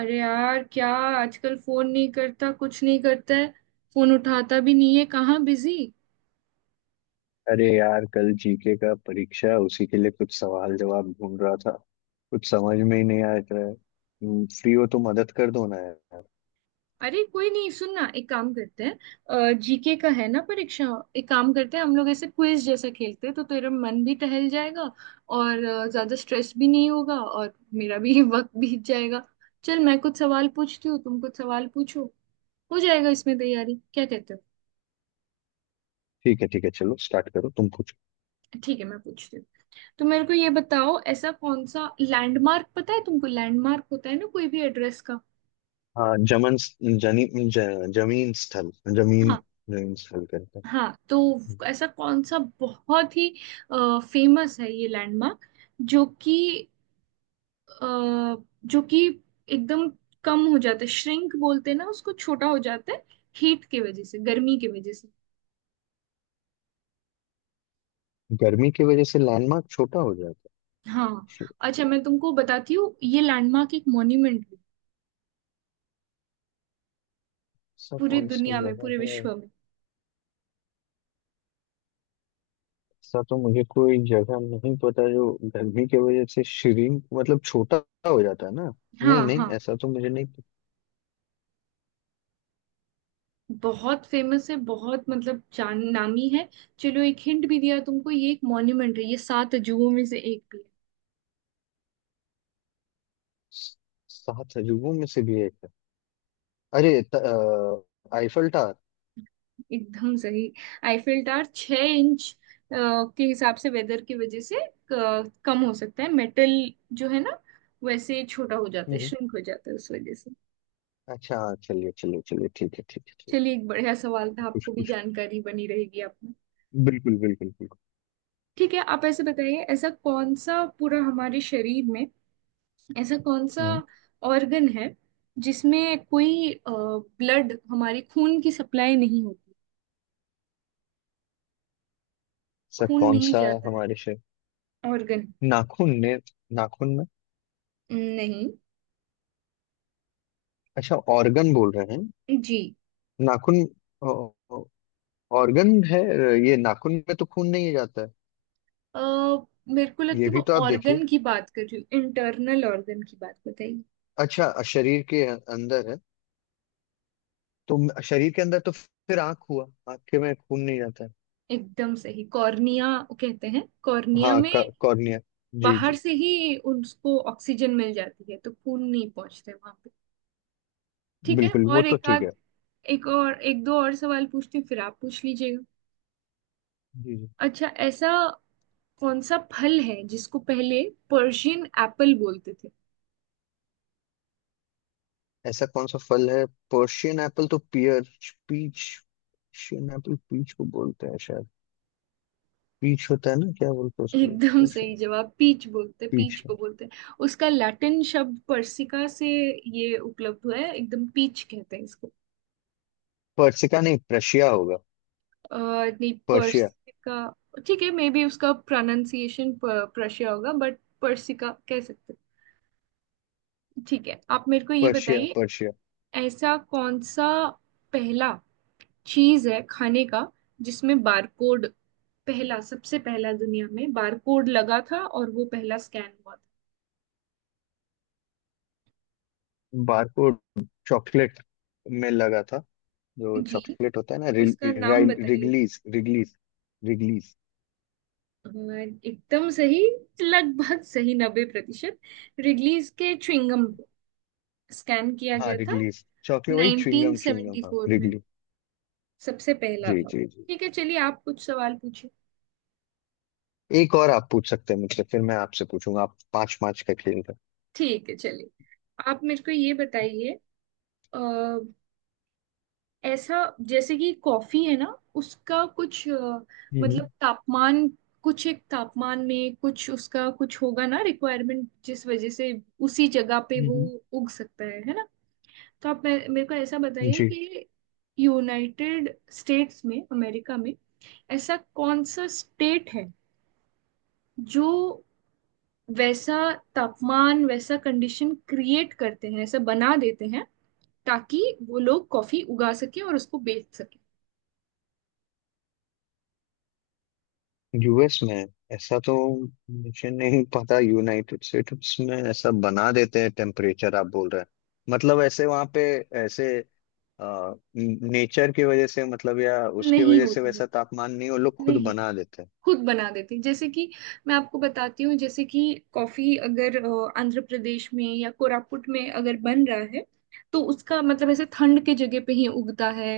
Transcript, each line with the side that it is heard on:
right: अरे यार, क्या आजकल फोन नहीं करता, कुछ नहीं करता है। फोन उठाता भी नहीं है। कहाँ बिजी।
left: अरे यार, कल जीके का परीक्षा है, उसी के लिए कुछ सवाल जवाब ढूंढ रहा था। कुछ समझ में ही नहीं आ रहा है। फ्री हो तो मदद कर दो ना यार।
right: अरे कोई नहीं, सुन ना, एक काम करते हैं, जीके का है ना परीक्षा। एक काम करते हैं, हम लोग ऐसे क्विज जैसा खेलते हैं तो तेरा मन भी टहल जाएगा। और ज्यादा स्ट्रेस भी नहीं होगा और मेरा भी वक्त बीत जाएगा। चल, मैं कुछ सवाल पूछती हूँ, तुम कुछ सवाल पूछो। हो जाएगा इसमें तैयारी, क्या कहते हो?
left: ठीक है, ठीक है, चलो स्टार्ट करो, तुम पूछो।
right: ठीक है, मैं पूछती हूँ। तो मेरे को ये बताओ, ऐसा कौन सा लैंडमार्क पता है तुमको? लैंडमार्क होता है ना कोई भी एड्रेस का।
left: हाँ, जमन, जनी, ज, जमीन स्थल। जमीन।
right: हाँ,
left: जमीन स्थल करता है।
right: हाँ। तो ऐसा कौन सा बहुत ही फेमस है ये लैंडमार्क, जो कि अ, जो कि एकदम कम हो जाता है, श्रिंक बोलते हैं ना उसको, छोटा हो जाता है, हीट की वजह से, गर्मी की वजह से।
left: गर्मी की वजह से लैंडमार्क छोटा हो जाता
right: हाँ,
left: है।
right: अच्छा मैं तुमको बताती हूँ, ये लैंडमार्क एक मॉन्यूमेंट भी,
left: ऐसा
right: पूरी
left: कौन सा
right: दुनिया में,
left: जगह
right: पूरे
left: है?
right: विश्व में।
left: ऐसा तो मुझे कोई जगह नहीं पता जो गर्मी की वजह से श्रिंक, मतलब छोटा हो जाता है ना।
right: हाँ,
left: नहीं, नहीं,
right: हाँ।
left: ऐसा तो मुझे नहीं।
right: बहुत फेमस है, बहुत मतलब जान नामी है। चलो, एक हिंट भी दिया तुमको, ये एक मॉन्यूमेंट है, ये सात अजूबों में से एक भी है।
left: सात अजूबों में से भी एक है? अरे, आईफल टावर।
right: एकदम सही। आईफिल टावर 6 इंच अ, के हिसाब से, वेदर की वजह से कम हो सकता है। मेटल जो है ना, वैसे छोटा हो जाता है,
left: हम्म।
right: श्रिंक हो जाता है, उस वजह से।
left: अच्छा, हाँ, चलिए, चलिए, चलिए, ठीक है, ठीक है, ठीक है।
right: चलिए, एक बढ़िया सवाल था,
left: हाँ, कुछ
right: आपको भी
left: कुछ।
right: जानकारी बनी रहेगी आपने।
left: बिल्कुल, बिल्कुल, बिल्कुल।
right: ठीक है, आप ऐसे बताइए, ऐसा कौन सा पूरा हमारे शरीर में, ऐसा कौन सा
left: हम्म,
right: ऑर्गन है जिसमें कोई ब्लड, हमारी खून की सप्लाई नहीं होती,
left: सर
right: खून
left: कौन
right: नहीं
left: सा?
right: जाता है?
left: हमारे से
right: ऑर्गन?
left: नाखून ने। नाखून में।
right: नहीं
left: अच्छा, ऑर्गन बोल रहे हैं।
right: जी।
left: नाखून। ऑर्गन है। ये नाखून में तो खून नहीं जाता है।
right: अ, मेरे को
left: ये
right: लगता है
left: भी तो आप
right: वो,
left: देखिए।
right: ऑर्गन की बात कर रही हूँ, इंटरनल ऑर्गन की बात बताइए।
left: अच्छा, शरीर के अंदर है। तो शरीर के अंदर तो फिर आंख हुआ। आंख के में खून नहीं जाता है।
right: एकदम सही, कॉर्निया कहते हैं। कॉर्निया
left: हाँ,
right: में
left: कॉर्निया। जी,
right: बाहर
left: जी।
right: से ही उसको ऑक्सीजन मिल जाती है, तो खून नहीं पहुंचते वहां पे। ठीक है,
left: बिल्कुल, वो
right: और
left: तो
right: एक
left: ठीक
right: आध
left: है।
right: एक और एक दो और सवाल पूछती हूँ, फिर आप पूछ लीजिएगा।
left: जी, जी।
right: अच्छा, ऐसा कौन सा फल है जिसको पहले पर्शियन एप्पल बोलते थे?
left: ऐसा कौन सा फल है? पर्शियन एप्पल तो pear. Peach. Persian apple peach को बोलते हैं शायद। पीच होता है ना? क्या बोलते हैं उसको?
right: एकदम सही
left: पर्शियन
right: जवाब। पीच बोलते, पीच
left: पीच
right: को
left: है।
right: बोलते। उसका लैटिन शब्द पर्सिका से ये उपलब्ध हुआ है, एकदम पीच कहते हैं इसको।
left: पर्सिका नहीं, प्रशिया होगा।
right: नहीं,
left: पर्शिया,
right: पर्सिका। ठीक है, मे बी उसका प्रोनाउंसिएशन प्रशिया होगा, बट पर्सिका कह सकते हैं। ठीक है, आप मेरे को ये
left: पर्शिया,
right: बताइए,
left: पर्शिया।
right: ऐसा कौन सा पहला चीज है खाने का जिसमें बारकोड, पहला, सबसे पहला दुनिया में बारकोड लगा था और वो पहला स्कैन हुआ
left: बारकोड चॉकलेट में लगा था। जो
right: था जी?
left: चॉकलेट होता है ना, रि,
right: उसका
left: रि,
right: नाम बताइए।
left: Wrigley's, Wrigley's. रिगलीज।
right: अ, एकदम सही। लगभग सही 90%। रिडलीज के च्युइंगम को स्कैन किया
left: हाँ,
right: गया था
left: रिगलीज चॉकलेट, वही च्युइंगम, च्युइंगम, हाँ,
right: 1974 में,
left: रिगली।
right: सबसे पहला
left: जी,
right: था।
left: जी, जी।
right: ठीक है, चलिए आप कुछ सवाल पूछिए।
left: एक और आप पूछ सकते हैं मुझसे, फिर मैं आपसे पूछूंगा। आप पांच पांच का खेल रहे
right: ठीक है, चलिए, आप मेरे को ये बताइए। ऐसा, जैसे कि कॉफी है ना, उसका कुछ
left: हैं। हम्म,
right: मतलब तापमान, कुछ एक तापमान में कुछ उसका कुछ होगा ना रिक्वायरमेंट, जिस वजह से उसी जगह पे वो
left: हम्म,
right: उग सकता है ना? तो आप मेरे को ऐसा बताइए
left: जी।
right: कि यूनाइटेड स्टेट्स में, अमेरिका में, ऐसा कौन सा स्टेट है जो वैसा तापमान, वैसा कंडीशन क्रिएट करते हैं, ऐसा बना देते हैं ताकि वो लोग कॉफी उगा सके और उसको बेच सके?
left: यूएस में? ऐसा तो मुझे नहीं पता। यूनाइटेड स्टेट्स में ऐसा बना देते हैं टेम्परेचर, आप बोल रहे हैं मतलब? ऐसे वहां पे ऐसे नेचर की वजह से मतलब, या उसकी
right: नहीं
left: वजह से
right: होता है।
left: वैसा तापमान नहीं, वो लोग खुद
right: नहीं,
left: बना देते हैं।
right: खुद बना देती। जैसे कि मैं आपको बताती हूँ, जैसे कि कॉफी अगर आंध्र प्रदेश में या कोरापुट में अगर बन रहा है, तो उसका मतलब ऐसे ठंड के जगह पे ही उगता है।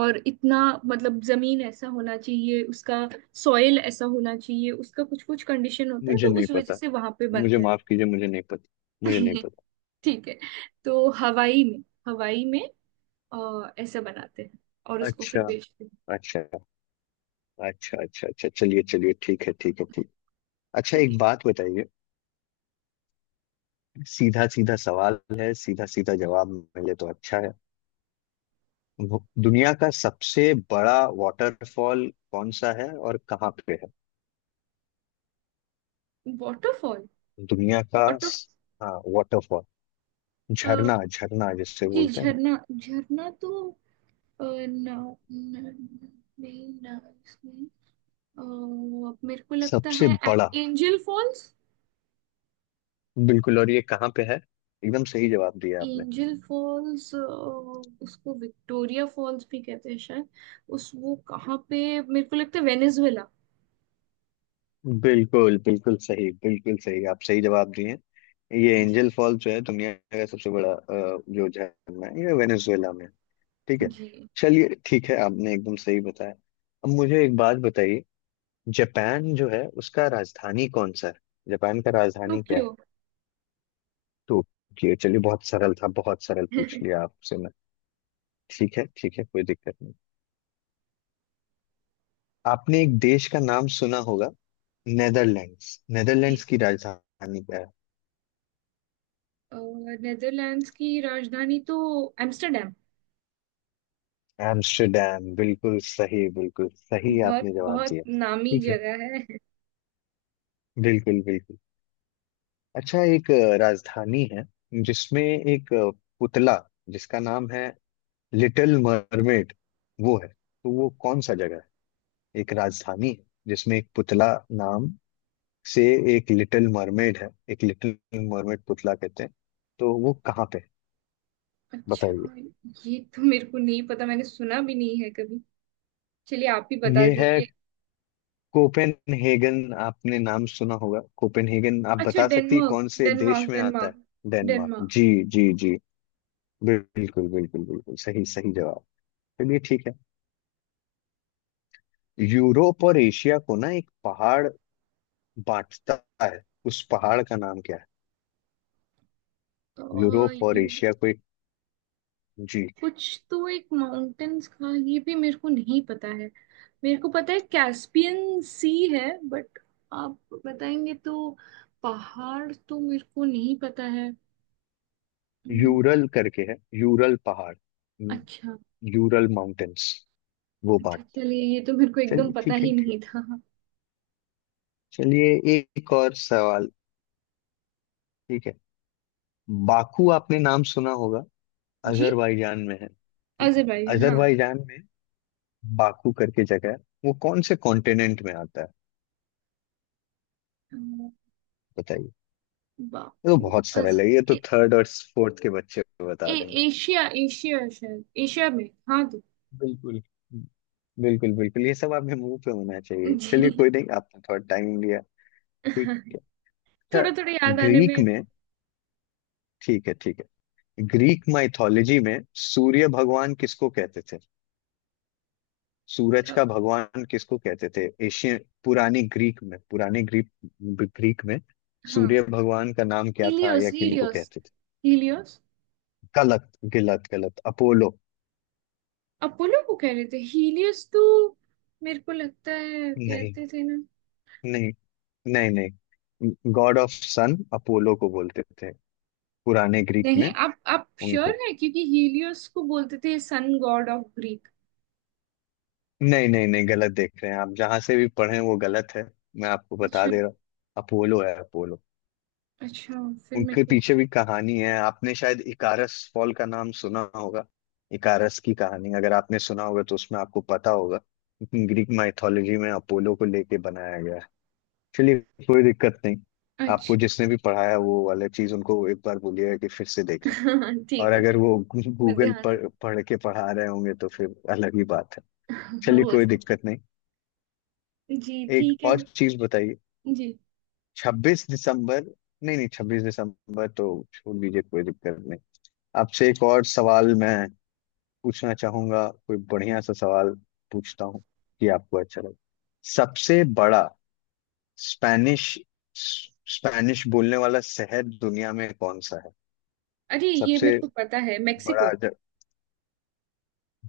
right: और इतना मतलब जमीन ऐसा होना चाहिए उसका, सॉइल ऐसा होना चाहिए उसका, कुछ कुछ कंडीशन होता है,
left: मुझे
right: तो
left: नहीं
right: उस वजह
left: पता।
right: से वहां पे
left: मुझे
right: बनता
left: माफ कीजिए, मुझे नहीं पता। मुझे नहीं
right: है।
left: पता।
right: ठीक है, तो हवाई में ऐसा बनाते हैं और उसको
left: अच्छा,
right: फिर बेचते हैं।
left: अच्छा, अच्छा, अच्छा, अच्छा, चलिए, चलिए, ठीक है, ठीक है, ठीक। अच्छा, एक
right: ठीक
left: बात बताइए। सीधा सीधा सवाल है, सीधा सीधा जवाब मिले तो अच्छा है। दुनिया का सबसे बड़ा वाटरफॉल कौन सा है और कहाँ पे है?
right: है, वाटरफॉल,
left: दुनिया का
right: वाटर।
left: हाँ, वाटरफॉल, झरना, झरना जिससे
right: जी,
left: बोलते हैं।
right: झरना झरना तो ना, ना, ना, नहीं ना इसमें। अ, मेरे को लगता
left: सबसे
right: है
left: बड़ा।
right: Angel false.
left: बिल्कुल, और ये कहाँ पे है? एकदम सही जवाब दिया आपने।
right: एंजल फॉल्स, उसको विक्टोरिया फॉल्स भी कहते हैं शायद। उस वो कहाँ पे, मेरे को लगता है वेनेजुएला।
left: बिल्कुल, बिल्कुल सही, बिल्कुल सही। आप सही जवाब दिए हैं। ये एंजल फॉल जो है, दुनिया का सबसे बड़ा जो झरना है, ये वेनेजुएला में है। ठीक है।
right: जी,
left: चलिए, ठीक है, आपने एकदम सही बताया। अब मुझे एक बात बताइए। जापान जो है, उसका राजधानी कौन सा है? जापान का राजधानी क्या
right: टोक्यो।
left: है? टोक्यो, चलिए बहुत सरल था, बहुत सरल पूछ लिया आपसे मैं। ठीक है, ठीक है, कोई दिक्कत नहीं। आपने एक देश का नाम सुना होगा, नेदरलैंड्स।
right: जी,
left: नेदरलैंड्स की राजधानी क्या
right: नेदरलैंड्स की राजधानी तो एम्स्टरडेम,
left: है? एम्स्टर्डम। बिल्कुल सही, बिल्कुल सही
right: बहुत
left: आपने जवाब
right: बहुत
left: दिया।
right: नामी
left: ठीक है।
right: जगह है।
left: बिल्कुल, बिल्कुल। अच्छा, एक राजधानी है जिसमें एक पुतला, जिसका नाम है लिटिल मरमेड। वो है तो वो कौन सा जगह है? एक राजधानी है जिसमें एक पुतला नाम से, एक लिटिल मरमेड है, एक लिटिल मरमेड पुतला कहते हैं। तो वो कहाँ पे है?
right: अच्छा,
left: बताइए।
right: ये तो मेरे को नहीं पता, मैंने सुना भी नहीं है कभी। चलिए, आप ही बता
left: ये है
right: दीजिए।
left: कोपेनहेगन। आपने नाम सुना होगा कोपेनहेगन? आप
right: अच्छा,
left: बता सकती है
right: डेनमार्क,
left: कौन से देश
right: डेनमार्क,
left: में आता है?
right: Denmark,
left: Denmark,
right: Denmark.
left: जी। जी, जी। बिल्कुल, बिल्कुल, बिल्कुल सही, सही जवाब। चलिए, ठीक है। यूरोप और एशिया को ना एक पहाड़ बांटता है, उस पहाड़ का नाम क्या है?
right: तो
left: यूरोप और
right: यू,
left: एशिया को एक। जी,
right: कुछ, तो एक माउंटेन्स का ये भी मेरे को नहीं पता है। मेरे को पता है कैस्पियन सी है, बट आप बताएंगे तो। पहाड़ तो मेरे को नहीं पता है। हम्म।
left: यूरल करके है, यूरल पहाड़। यू-
right: अच्छा,
left: यूरल माउंटेन्स, वो
right: अच्छा,
left: बात।
right: चलिए, ये तो मेरे को एकदम
left: चलिए,
right: पता
left: ठीक है,
right: ही
left: ठीक।
right: नहीं था।
left: चलिए, एक और सवाल। ठीक है। बाकू, आपने नाम सुना होगा,
right: जी,
left: अजरबैजान में है, ठीक है?
right: अजरबैजान, हाँ।
left: अजरबैजान में बाकू करके जगह है, वो कौन से कॉन्टिनेंट में आता है?
right: अ,
left: बताइए, ये
right: बा-
left: तो बहुत सरल
right: अज,
left: है, ये तो
right: ए,
left: थर्ड और फोर्थ के बच्चे
right: ए,
left: बता देंगे।
right: एशिया एशिया शायद एशिया में, हाँ तो।
left: बिल्कुल, बिल्कुल, बिल्कुल, ये सब आपके मुंह पे होना चाहिए। चलिए
right: जी।
left: कोई नहीं, आपने थोड़ा टाइम लिया। ठीक है। अच्छा,
right: थोड़ा थोड़ा याद आने
left: ग्रीक
right: में।
left: में, ठीक है, ठीक है, ग्रीक माइथोलॉजी में सूर्य भगवान किसको कहते थे? सूरज
right: अ,
left: का भगवान किसको कहते थे एशियन? पुरानी ग्रीक में, पुराने ग्रीक, ग्रीक में सूर्य
right: हाँ,
left: भगवान का नाम क्या था
right: हीलियोस,
left: या किनको
right: हीलियोस,
left: कहते थे?
right: हीलियोस।
left: गलत, गलत, गलत, अपोलो।
right: अपोलो को कह रहे थे हीलियोस तो, मेरे को लगता है
left: नहीं,
right: कहते थे ना।
left: नहीं, नहीं, नहीं, गॉड ऑफ सन अपोलो को बोलते थे। पुराने ग्रीक
right: नहीं,
left: में,
right: आप श्योर
left: उनको।
right: है, क्योंकि हीलियोस को बोलते थे सन गॉड ऑफ ग्रीक।
left: नहीं, नहीं, नहीं, गलत देख रहे हैं आप, जहां से भी पढ़े वो गलत है। मैं आपको बता
right: अच्छा,
left: दे रहा हूँ, अपोलो है, अपोलो।
right: अच्छा, फिर मेरे
left: उनके
right: को नहीं।
left: पीछे भी कहानी है, आपने शायद इकारस फॉल का नाम सुना होगा। इकारस की कहानी अगर आपने सुना होगा तो उसमें आपको पता होगा, लेकिन ग्रीक माइथोलॉजी में अपोलो को लेके बनाया गया है। चलिए, कोई दिक्कत नहीं।
right: अच्छा।
left: आपको जिसने भी पढ़ाया, वो वाला चीज उनको एक बार बोलिएगा कि फिर से देखें। और
right: ठीक है,
left: अगर
right: ठीक।
left: वो
right: मैं
left: गूगल
right: ध्यान रख
left: पर पढ़ के पढ़ा रहे होंगे तो फिर अलग ही बात है। चलिए,
right: हो
left: कोई
right: सकता
left: दिक्कत नहीं।
right: है। जी,
left: एक
right: ठीक है।
left: और चीज बताइए।
right: जी,
left: 26 दिसंबर, नहीं नहीं, 26 दिसंबर तो छोड़ दीजिए, कोई दिक्कत नहीं। आपसे एक और सवाल मैं पूछना चाहूंगा, कोई बढ़िया सा सवाल पूछता हूँ कि आपको अच्छा लगे। सबसे बड़ा स्पेनिश, स्पेनिश बोलने वाला शहर दुनिया में कौन सा है?
right: अरे ये मेरे
left: सबसे
right: को पता है,
left: बड़ा
right: मेक्सिको।
left: ज...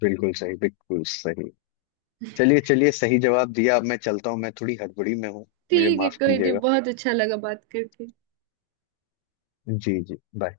left: बिल्कुल सही, बिल्कुल सही। चलिए, चलिए, सही जवाब दिया। अब मैं चलता हूँ, मैं थोड़ी हड़बड़ी में हूँ। मुझे
right: ठीक है,
left: माफ
right: कोई नहीं,
left: कीजिएगा।
right: बहुत अच्छा लगा बात करके।
left: जी, जी, बाय।